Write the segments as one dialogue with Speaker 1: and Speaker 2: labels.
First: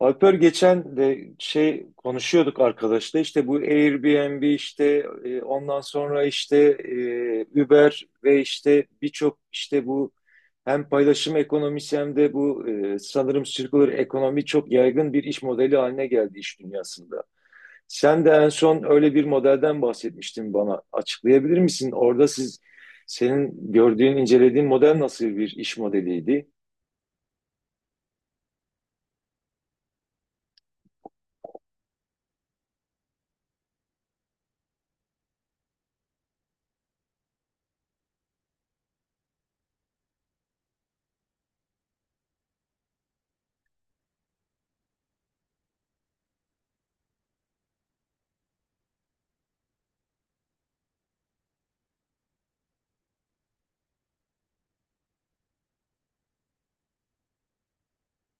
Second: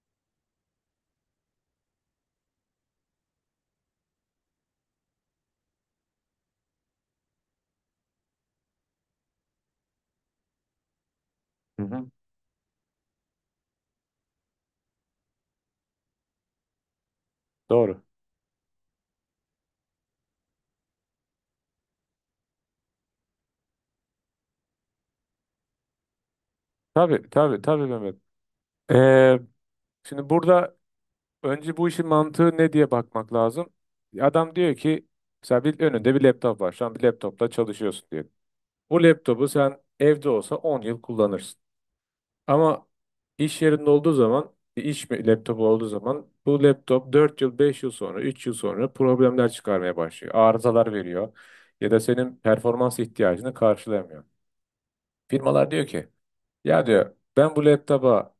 Speaker 1: Alper geçen de şey konuşuyorduk arkadaşla işte bu Airbnb işte ondan sonra işte Uber ve işte birçok işte bu hem paylaşım
Speaker 2: Hı
Speaker 1: ekonomisi
Speaker 2: hı.
Speaker 1: hem de bu sanırım circular ekonomi çok yaygın bir iş modeli haline geldi iş dünyasında.
Speaker 2: Doğru.
Speaker 1: Sen de en son öyle bir modelden bahsetmiştin bana. Açıklayabilir misin? Orada siz senin gördüğün, incelediğin model nasıl bir iş modeliydi?
Speaker 2: Tabii tabii tabii Mehmet. Ee, Şimdi burada önce bu işin mantığı ne diye bakmak lazım. Adam diyor ki mesela önünde bir laptop var. Şu an bir laptopla çalışıyorsun diyor. Bu laptopu sen evde olsa 10 yıl kullanırsın. Ama iş yerinde olduğu zaman laptopu olduğu zaman bu laptop 4 yıl 5 yıl sonra 3 yıl sonra problemler çıkarmaya başlıyor. Arızalar veriyor ya da senin performans ihtiyacını karşılayamıyor. Firmalar diyor ki ya diyor ben bu laptopa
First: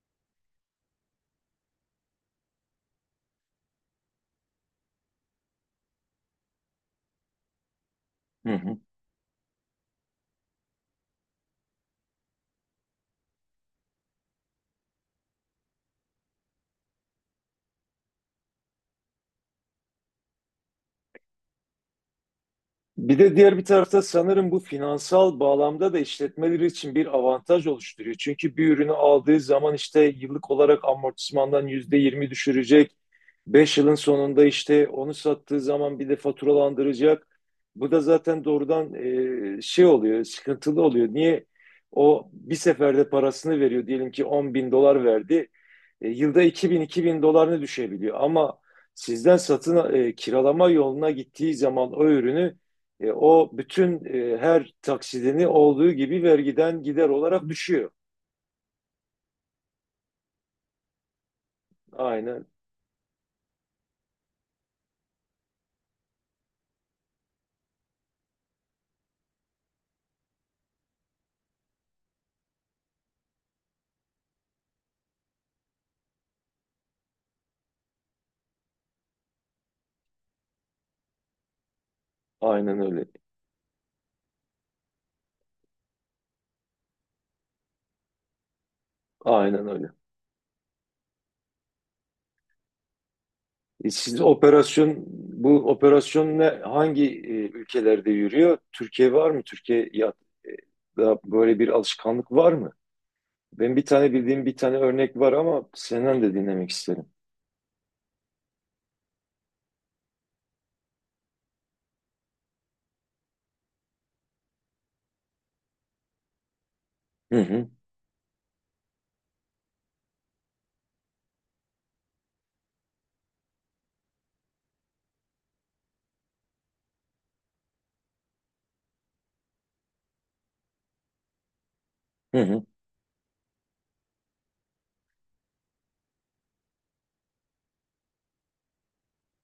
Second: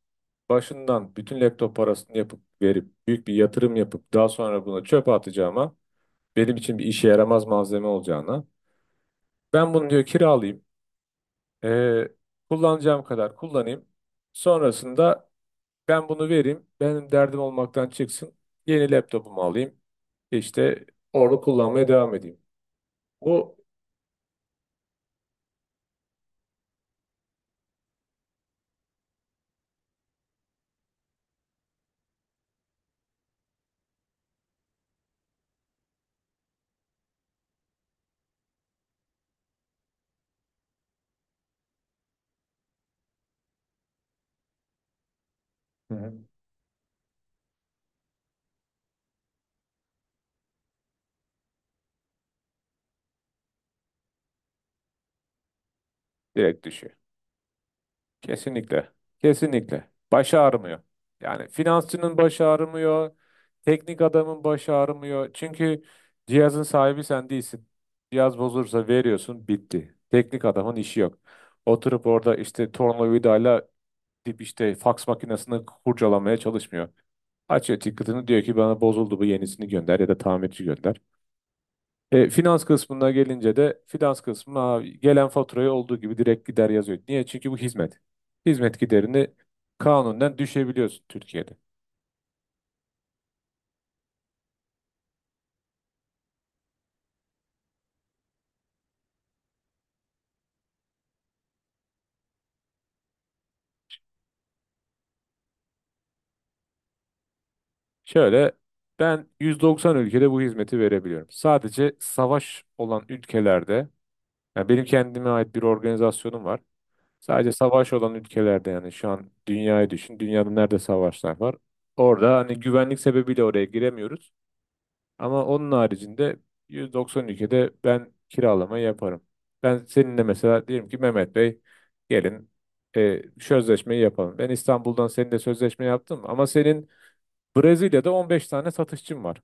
Speaker 2: başından bütün laptop parasını yapıp verip büyük bir yatırım yapıp daha sonra buna çöpe atacağıma, benim için bir işe yaramaz malzeme olacağına, ben bunu diyor kiralayayım, eee, kullanacağım kadar kullanayım, sonrasında ben bunu vereyim benim derdim olmaktan çıksın, yeni laptopumu alayım, işte orada kullanmaya devam edeyim.
Speaker 1: Bir de
Speaker 2: Bu,
Speaker 1: diğer bir tarafta sanırım bu finansal bağlamda da işletmeleri için bir avantaj oluşturuyor. Çünkü bir ürünü aldığı zaman işte yıllık olarak amortismandan %20 düşürecek. 5 yılın sonunda işte onu sattığı zaman bir de faturalandıracak. Bu da zaten doğrudan şey oluyor, sıkıntılı oluyor. Niye? O bir seferde parasını veriyor. Diyelim ki 10 bin dolar verdi.
Speaker 2: hı
Speaker 1: E,
Speaker 2: hı,
Speaker 1: yılda 2000 dolarını düşebiliyor. Ama sizden kiralama yoluna gittiği zaman o ürünü o bütün her taksidini olduğu gibi
Speaker 2: direkt
Speaker 1: vergiden
Speaker 2: düşüyor.
Speaker 1: gider olarak düşüyor.
Speaker 2: Kesinlikle. Kesinlikle. Baş ağrımıyor. Yani finansçının başı
Speaker 1: Aynen,
Speaker 2: ağrımıyor. Teknik adamın başı ağrımıyor. Çünkü cihazın sahibi sen değilsin. Cihaz bozulursa veriyorsun bitti. Teknik adamın işi yok. Oturup orada işte tornavidayla dip işte faks makinesini kurcalamaya çalışmıyor. Açıyor ticket'ını diyor ki bana bozuldu bu, yenisini gönder ya da tamirci gönder. Finans
Speaker 1: aynen öyle.
Speaker 2: kısmına gelince de finans kısmına abi gelen faturayı olduğu gibi direkt gider yazıyor. Niye? Çünkü bu hizmet. Hizmet giderini
Speaker 1: Aynen öyle.
Speaker 2: kanunen düşebiliyorsun Türkiye'de.
Speaker 1: E, siz operasyon Bu operasyon hangi ülkelerde yürüyor? Türkiye var mı? Türkiye ya da böyle bir alışkanlık var mı? Ben bir tane bildiğim bir tane örnek var ama senden de dinlemek isterim.
Speaker 2: Şöyle, ben 190 ülkede bu hizmeti verebiliyorum. Sadece savaş olan ülkelerde, yani benim kendime ait bir organizasyonum var.
Speaker 1: Hı
Speaker 2: Sadece
Speaker 1: hı,
Speaker 2: savaş olan ülkelerde, yani şu an dünyayı düşün. Dünyada nerede savaşlar var? Orada hani güvenlik sebebiyle oraya giremiyoruz. Ama onun haricinde 190 ülkede ben kiralama yaparım. Ben seninle mesela diyelim ki Mehmet Bey,
Speaker 1: hı
Speaker 2: gelin
Speaker 1: hı.
Speaker 2: sözleşmeyi yapalım. Ben İstanbul'dan seninle sözleşme yaptım ama senin Brezilya'da 15 tane satışçın var.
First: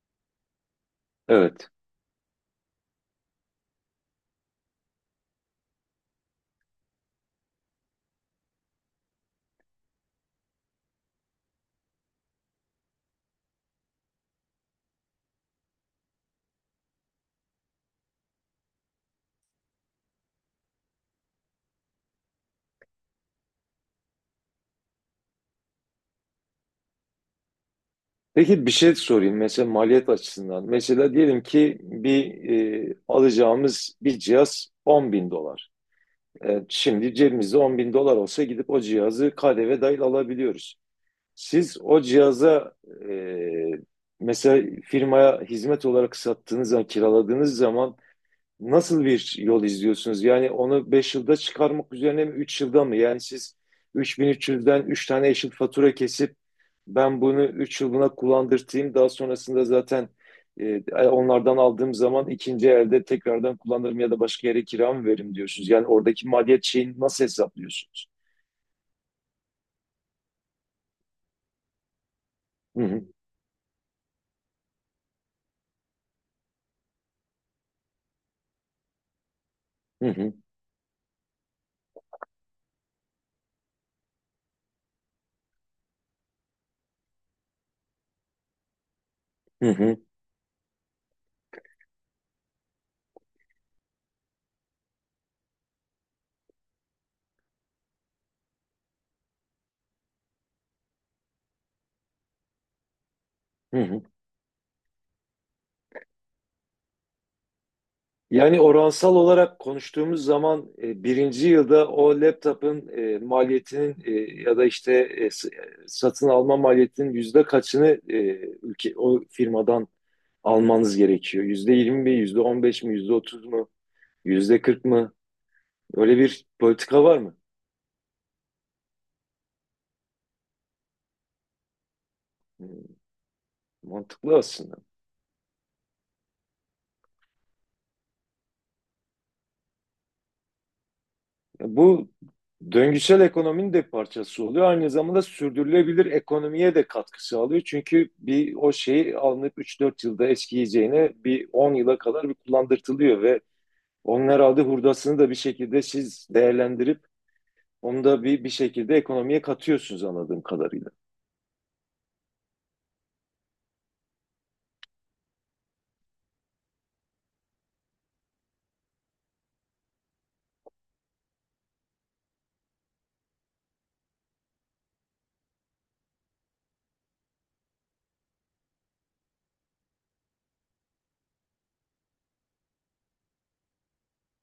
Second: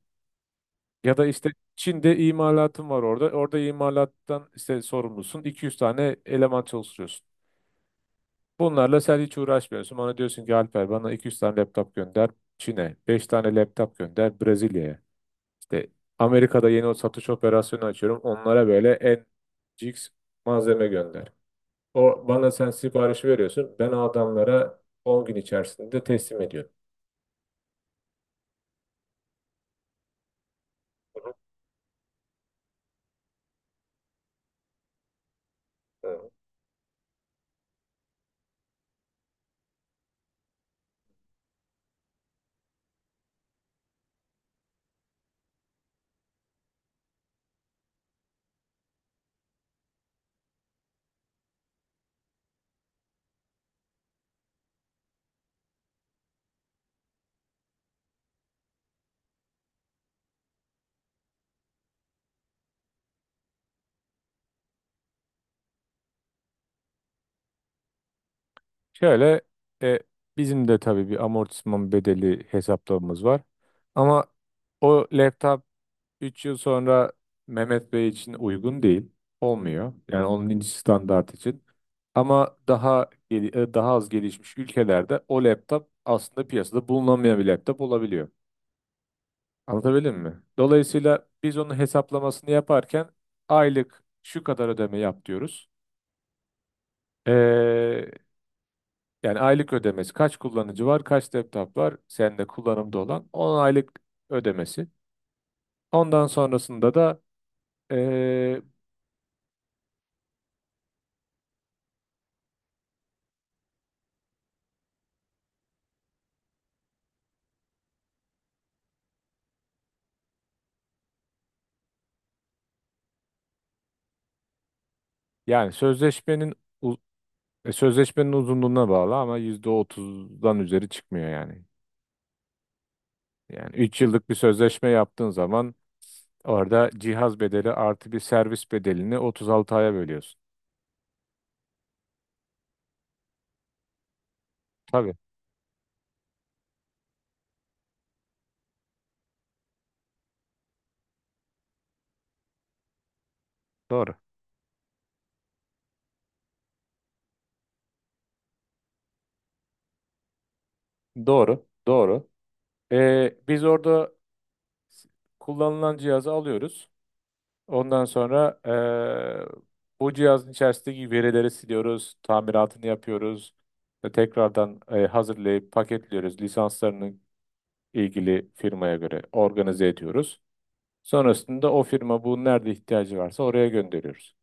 Speaker 2: Ya da işte
Speaker 1: Evet.
Speaker 2: Çin'de imalatın var orada. Orada imalattan işte sorumlusun. 200 tane eleman çalıştırıyorsun. Bunlarla sen hiç uğraşmıyorsun. Bana diyorsun ki Alper, bana 200 tane laptop gönder Çin'e. 5 tane laptop gönder Brezilya'ya. İşte Amerika'da yeni o satış operasyonu açıyorum. Onlara böyle en cix malzeme gönder. O bana sen siparişi veriyorsun. Ben o adamlara 10 gün içerisinde teslim ediyorum.
Speaker 1: Peki bir şey sorayım mesela maliyet açısından. Mesela
Speaker 2: Hı.
Speaker 1: diyelim ki alacağımız bir cihaz 10 bin dolar.
Speaker 2: hı.
Speaker 1: Şimdi cebimizde 10 bin dolar olsa gidip o cihazı KDV dahil alabiliyoruz. Siz o cihaza e, mesela firmaya hizmet olarak sattığınız zaman, kiraladığınız zaman nasıl bir yol izliyorsunuz? Yani onu 5 yılda çıkarmak üzerine mi 3 yılda mı? Yani siz 3300'den üç yüzden üç tane eşit fatura kesip ben bunu 3 yılına kullandırtayım. Daha sonrasında zaten e, onlardan aldığım zaman ikinci elde tekrardan kullanırım ya da başka yere kira mı veririm diyorsunuz. Yani oradaki maliyet şeyini nasıl hesaplıyorsunuz?
Speaker 2: Şöyle, e, bizim de tabii bir amortisman bedeli
Speaker 1: Hı hı,
Speaker 2: hesaplamamız var. Ama o laptop 3 yıl sonra Mehmet Bey için uygun değil. Olmuyor.
Speaker 1: hı
Speaker 2: Yani
Speaker 1: hı,
Speaker 2: onun ince standart için. Ama daha az gelişmiş ülkelerde o laptop aslında piyasada bulunamayan bir laptop olabiliyor.
Speaker 1: hı hı,
Speaker 2: Anlatabildim mi? Dolayısıyla biz onun hesaplamasını yaparken aylık şu kadar ödeme yap diyoruz. Ee, Yani aylık ödemesi, kaç kullanıcı var, kaç laptop var sende kullanımda olan, on
Speaker 1: hı
Speaker 2: aylık
Speaker 1: hı.
Speaker 2: ödemesi. Ondan sonrasında da
Speaker 1: Yani
Speaker 2: ee,
Speaker 1: oransal olarak konuştuğumuz zaman birinci yılda o laptopun maliyetinin ya da işte satın alma maliyetinin yüzde kaçını o firmadan almanız gerekiyor? %20 mi, %15 mi, %30 mu, yüzde kırk mı?
Speaker 2: yani
Speaker 1: Öyle bir
Speaker 2: uz-
Speaker 1: politika var mı?
Speaker 2: Sözleşmenin uzunluğuna bağlı ama %30'dan üzeri çıkmıyor yani.
Speaker 1: Hmm.
Speaker 2: Yani 3 yıllık bir
Speaker 1: Mantıklı aslında.
Speaker 2: sözleşme yaptığın zaman orada cihaz bedeli artı bir servis bedelini 36 aya bölüyorsun.
Speaker 1: Bu döngüsel ekonominin de parçası oluyor. Aynı
Speaker 2: Tabii,
Speaker 1: zamanda sürdürülebilir ekonomiye de katkı sağlıyor. Çünkü bir o şeyi alınıp 3-4 yılda eskiyeceğine bir 10 yıla kadar bir kullandırtılıyor ve
Speaker 2: doğru.
Speaker 1: onun herhalde hurdasını da bir şekilde siz değerlendirip onu da bir şekilde ekonomiye katıyorsunuz anladığım kadarıyla.
Speaker 2: Doğru. Doğru. Biz orada s- kullanılan cihazı alıyoruz. Ondan sonra bu cihazın içerisindeki verileri siliyoruz, tamiratını yapıyoruz ve tekrardan hazırlayıp paketliyoruz. Lisanslarını ilgili firmaya göre organize ediyoruz. Sonrasında o firma bu nerede ihtiyacı varsa oraya gönderiyoruz.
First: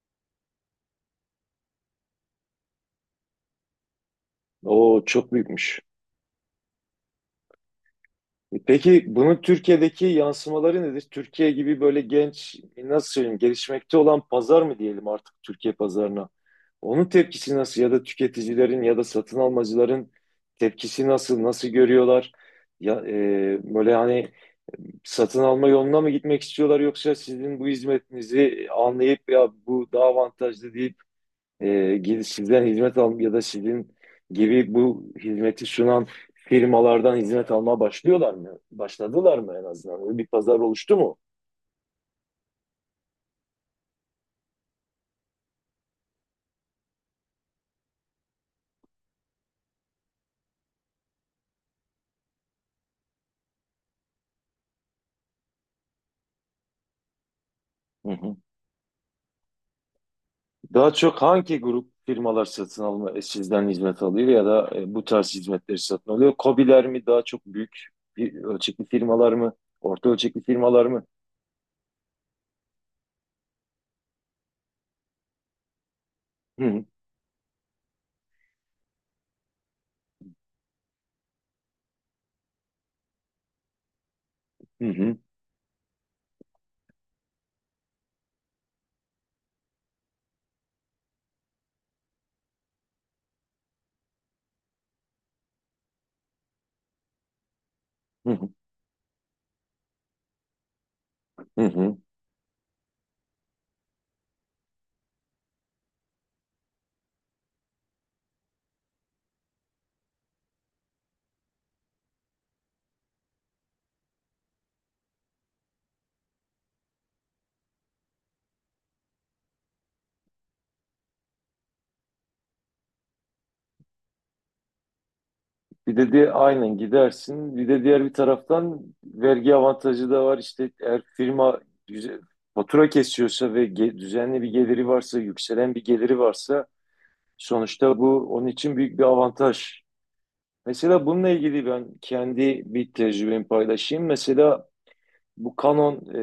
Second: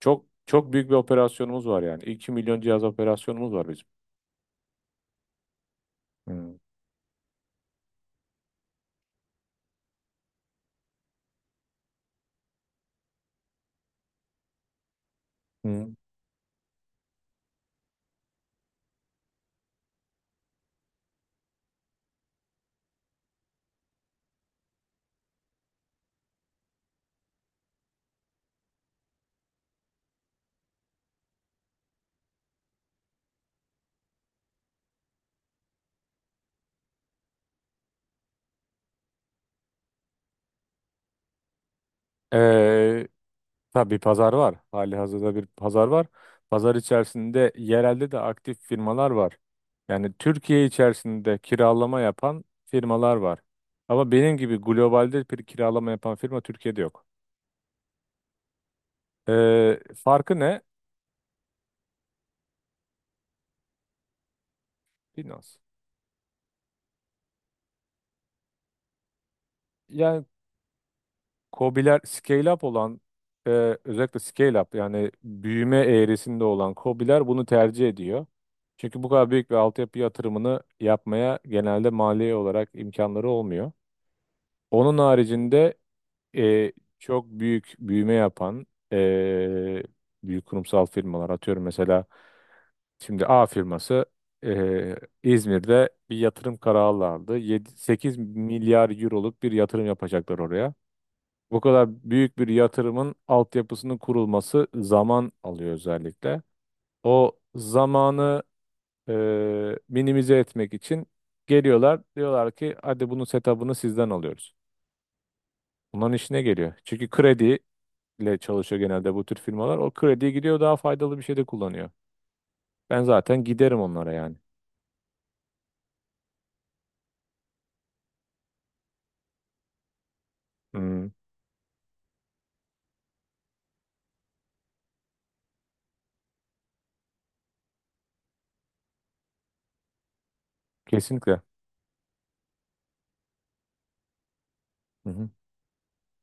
Speaker 2: Çok çok büyük bir operasyonumuz var yani. 2 milyon cihaz operasyonumuz var bizim.
Speaker 1: O çok büyükmüş.
Speaker 2: Hmm.
Speaker 1: Peki bunun Türkiye'deki yansımaları nedir? Türkiye gibi böyle genç, nasıl söyleyeyim, gelişmekte olan pazar mı diyelim artık Türkiye
Speaker 2: Hmm.
Speaker 1: pazarına? Onun tepkisi nasıl ya da tüketicilerin ya da satın almacıların tepkisi nasıl görüyorlar? Ya, böyle hani satın alma yoluna mı gitmek istiyorlar yoksa sizin bu hizmetinizi anlayıp ya bu daha avantajlı deyip e, sizden hizmet al ya da sizin gibi bu hizmeti sunan firmalardan hizmet almaya başlıyorlar mı? Başladılar mı en azından? Öyle bir pazar oluştu mu?
Speaker 2: Ee, tabii pazar var. Hali hazırda bir pazar var. Pazar içerisinde yerelde de aktif firmalar var. Yani Türkiye içerisinde kiralama yapan firmalar var. Ama benim gibi globalde bir kiralama yapan firma Türkiye'de yok.
Speaker 1: Hı hı.
Speaker 2: Farkı ne?
Speaker 1: Daha çok hangi grup firmalar satın alma sizden hizmet alıyor ya da bu tarz
Speaker 2: Binance.
Speaker 1: hizmetleri satın alıyor? KOBİ'ler mi daha çok büyük bir ölçekli firmalar mı? Orta ölçekli firmalar mı?
Speaker 2: KOBİ'ler scale up olan, e, özellikle scale up yani büyüme eğrisinde
Speaker 1: Hı
Speaker 2: olan
Speaker 1: hı.
Speaker 2: KOBİ'ler bunu tercih ediyor. Çünkü bu kadar büyük bir altyapı yatırımını yapmaya genelde maliye olarak imkanları olmuyor.
Speaker 1: Hı
Speaker 2: Onun
Speaker 1: hı.
Speaker 2: haricinde e, çok büyük büyüme yapan e, büyük kurumsal firmalar, atıyorum mesela, şimdi A firması e, İzmir'de bir yatırım kararı aldı. 7, 8
Speaker 1: Hı hı.
Speaker 2: milyar euroluk bir yatırım yapacaklar oraya. Bu
Speaker 1: Hı
Speaker 2: kadar
Speaker 1: hı.
Speaker 2: büyük bir yatırımın altyapısının kurulması zaman alıyor özellikle. O zamanı e, minimize etmek için geliyorlar diyorlar ki hadi bunun setup'ını sizden alıyoruz. Bunların işine geliyor. Çünkü krediyle çalışıyor genelde bu tür firmalar. O krediye gidiyor daha faydalı bir şey de kullanıyor. Ben zaten giderim onlara yani.
Speaker 1: Bir de aynen gidersin. Bir de diğer bir taraftan vergi avantajı da var. İşte eğer
Speaker 2: Hmm,
Speaker 1: firma güzel, fatura kesiyorsa ve düzenli bir geliri varsa, yükselen bir geliri varsa sonuçta bu onun için büyük bir avantaj. Mesela bununla
Speaker 2: kesinlikle.
Speaker 1: ilgili ben kendi bir tecrübemi paylaşayım. Mesela
Speaker 2: Hı hı,
Speaker 1: bu Canon e,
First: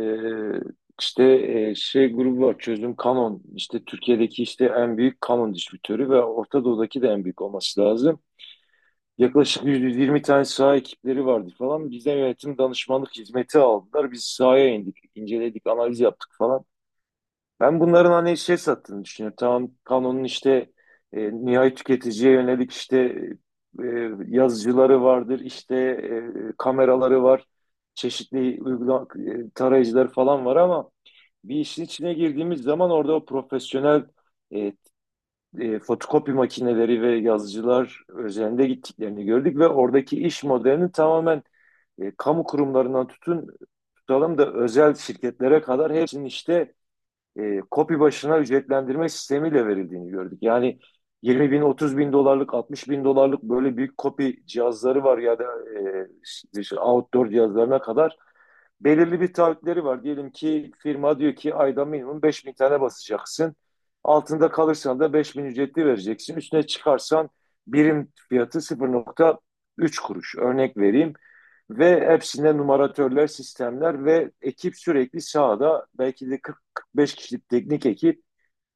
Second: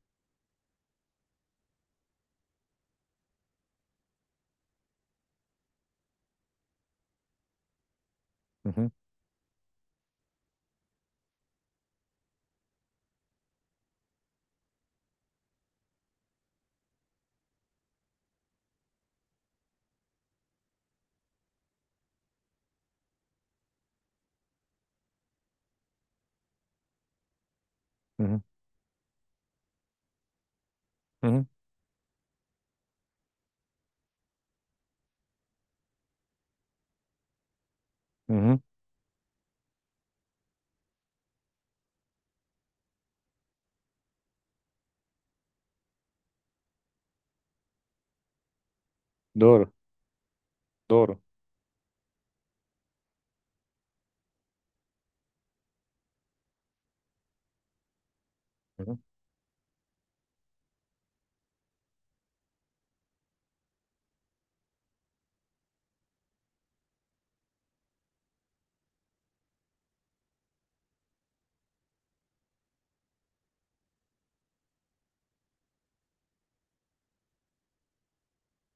Speaker 1: işte şey grubu var çözüm Canon. İşte Türkiye'deki işte en büyük Canon distribütörü ve Orta Doğu'daki de en büyük olması lazım.
Speaker 2: hı hı,
Speaker 1: Yaklaşık 120 tane saha ekipleri vardı falan. Bizden yönetim danışmanlık hizmeti aldılar. Biz sahaya indik, inceledik, analiz yaptık falan. Ben bunların hani şey sattığını düşünüyorum. Tamam, Canon'un işte nihai tüketiciye yönelik işte e, yazıcıları vardır, işte kameraları var,
Speaker 2: hı hı,
Speaker 1: çeşitli tarayıcılar falan var ama
Speaker 2: hı hı,
Speaker 1: bir işin içine girdiğimiz zaman orada o profesyonel e, fotokopi makineleri ve yazıcılar
Speaker 2: hı hı.
Speaker 1: üzerinde gittiklerini gördük ve oradaki iş modelinin tamamen kamu kurumlarından tutalım da özel şirketlere kadar hepsinin işte kopi başına ücretlendirme sistemiyle
Speaker 2: Doğru,
Speaker 1: verildiğini gördük. Yani
Speaker 2: doğru.
Speaker 1: 20 bin, 30 bin dolarlık, 60 bin dolarlık böyle büyük kopi cihazları var ya da e, işte outdoor cihazlarına kadar
Speaker 2: Hı hı.
Speaker 1: belirli bir taahhütleri var. Diyelim ki firma diyor ki ayda minimum 5 bin tane basacaksın. Altında kalırsan da 5 bin ücretli vereceksin. Üstüne çıkarsan birim fiyatı 0,3 kuruş. Örnek vereyim. Ve hepsinde numaratörler, sistemler ve ekip sürekli sahada belki de 40-45 kişilik teknik ekip.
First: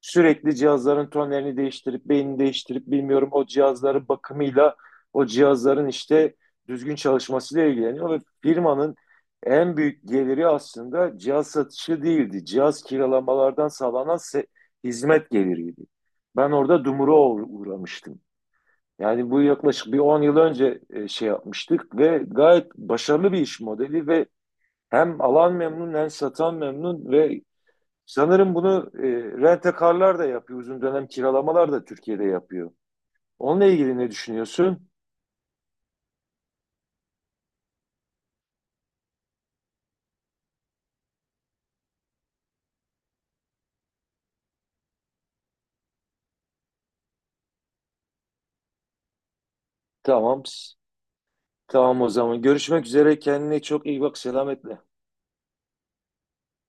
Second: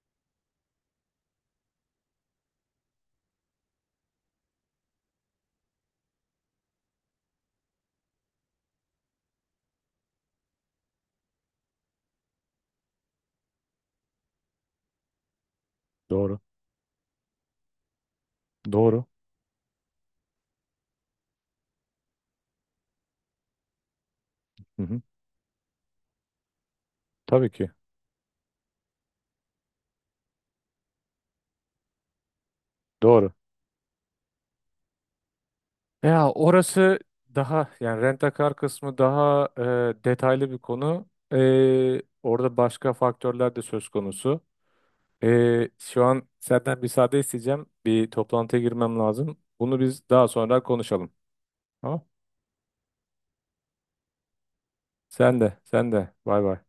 Speaker 1: Sürekli cihazların tonlerini değiştirip, beynini değiştirip bilmiyorum o cihazların bakımıyla, o cihazların işte düzgün çalışmasıyla ilgileniyor ve firmanın en büyük geliri aslında cihaz satışı değildi. Cihaz kiralamalardan sağlanan hizmet geliriydi.
Speaker 2: Doğru,
Speaker 1: Ben orada dumura uğramıştım.
Speaker 2: doğru.
Speaker 1: Yani bu yaklaşık bir 10 yıl önce şey yapmıştık ve gayet başarılı bir iş modeli ve
Speaker 2: Hı hı,
Speaker 1: hem alan memnun hem satan memnun ve
Speaker 2: tabii ki.
Speaker 1: sanırım bunu rent-a-car'lar da yapıyor. Uzun dönem kiralamalar da Türkiye'de yapıyor.
Speaker 2: Doğru.
Speaker 1: Onunla ilgili ne düşünüyorsun?
Speaker 2: Ya orası daha yani rent-a-car kısmı daha detaylı bir konu. Orada başka faktörler de söz konusu. Şu an senden müsaade isteyeceğim. Bir toplantıya girmem lazım. Bunu biz daha
Speaker 1: Tamam.
Speaker 2: sonra konuşalım.
Speaker 1: Tamam
Speaker 2: Tamam?
Speaker 1: o zaman. Görüşmek üzere. Kendine çok iyi bak. Selametle.
Speaker 2: Sen de, sen de. Bay bay.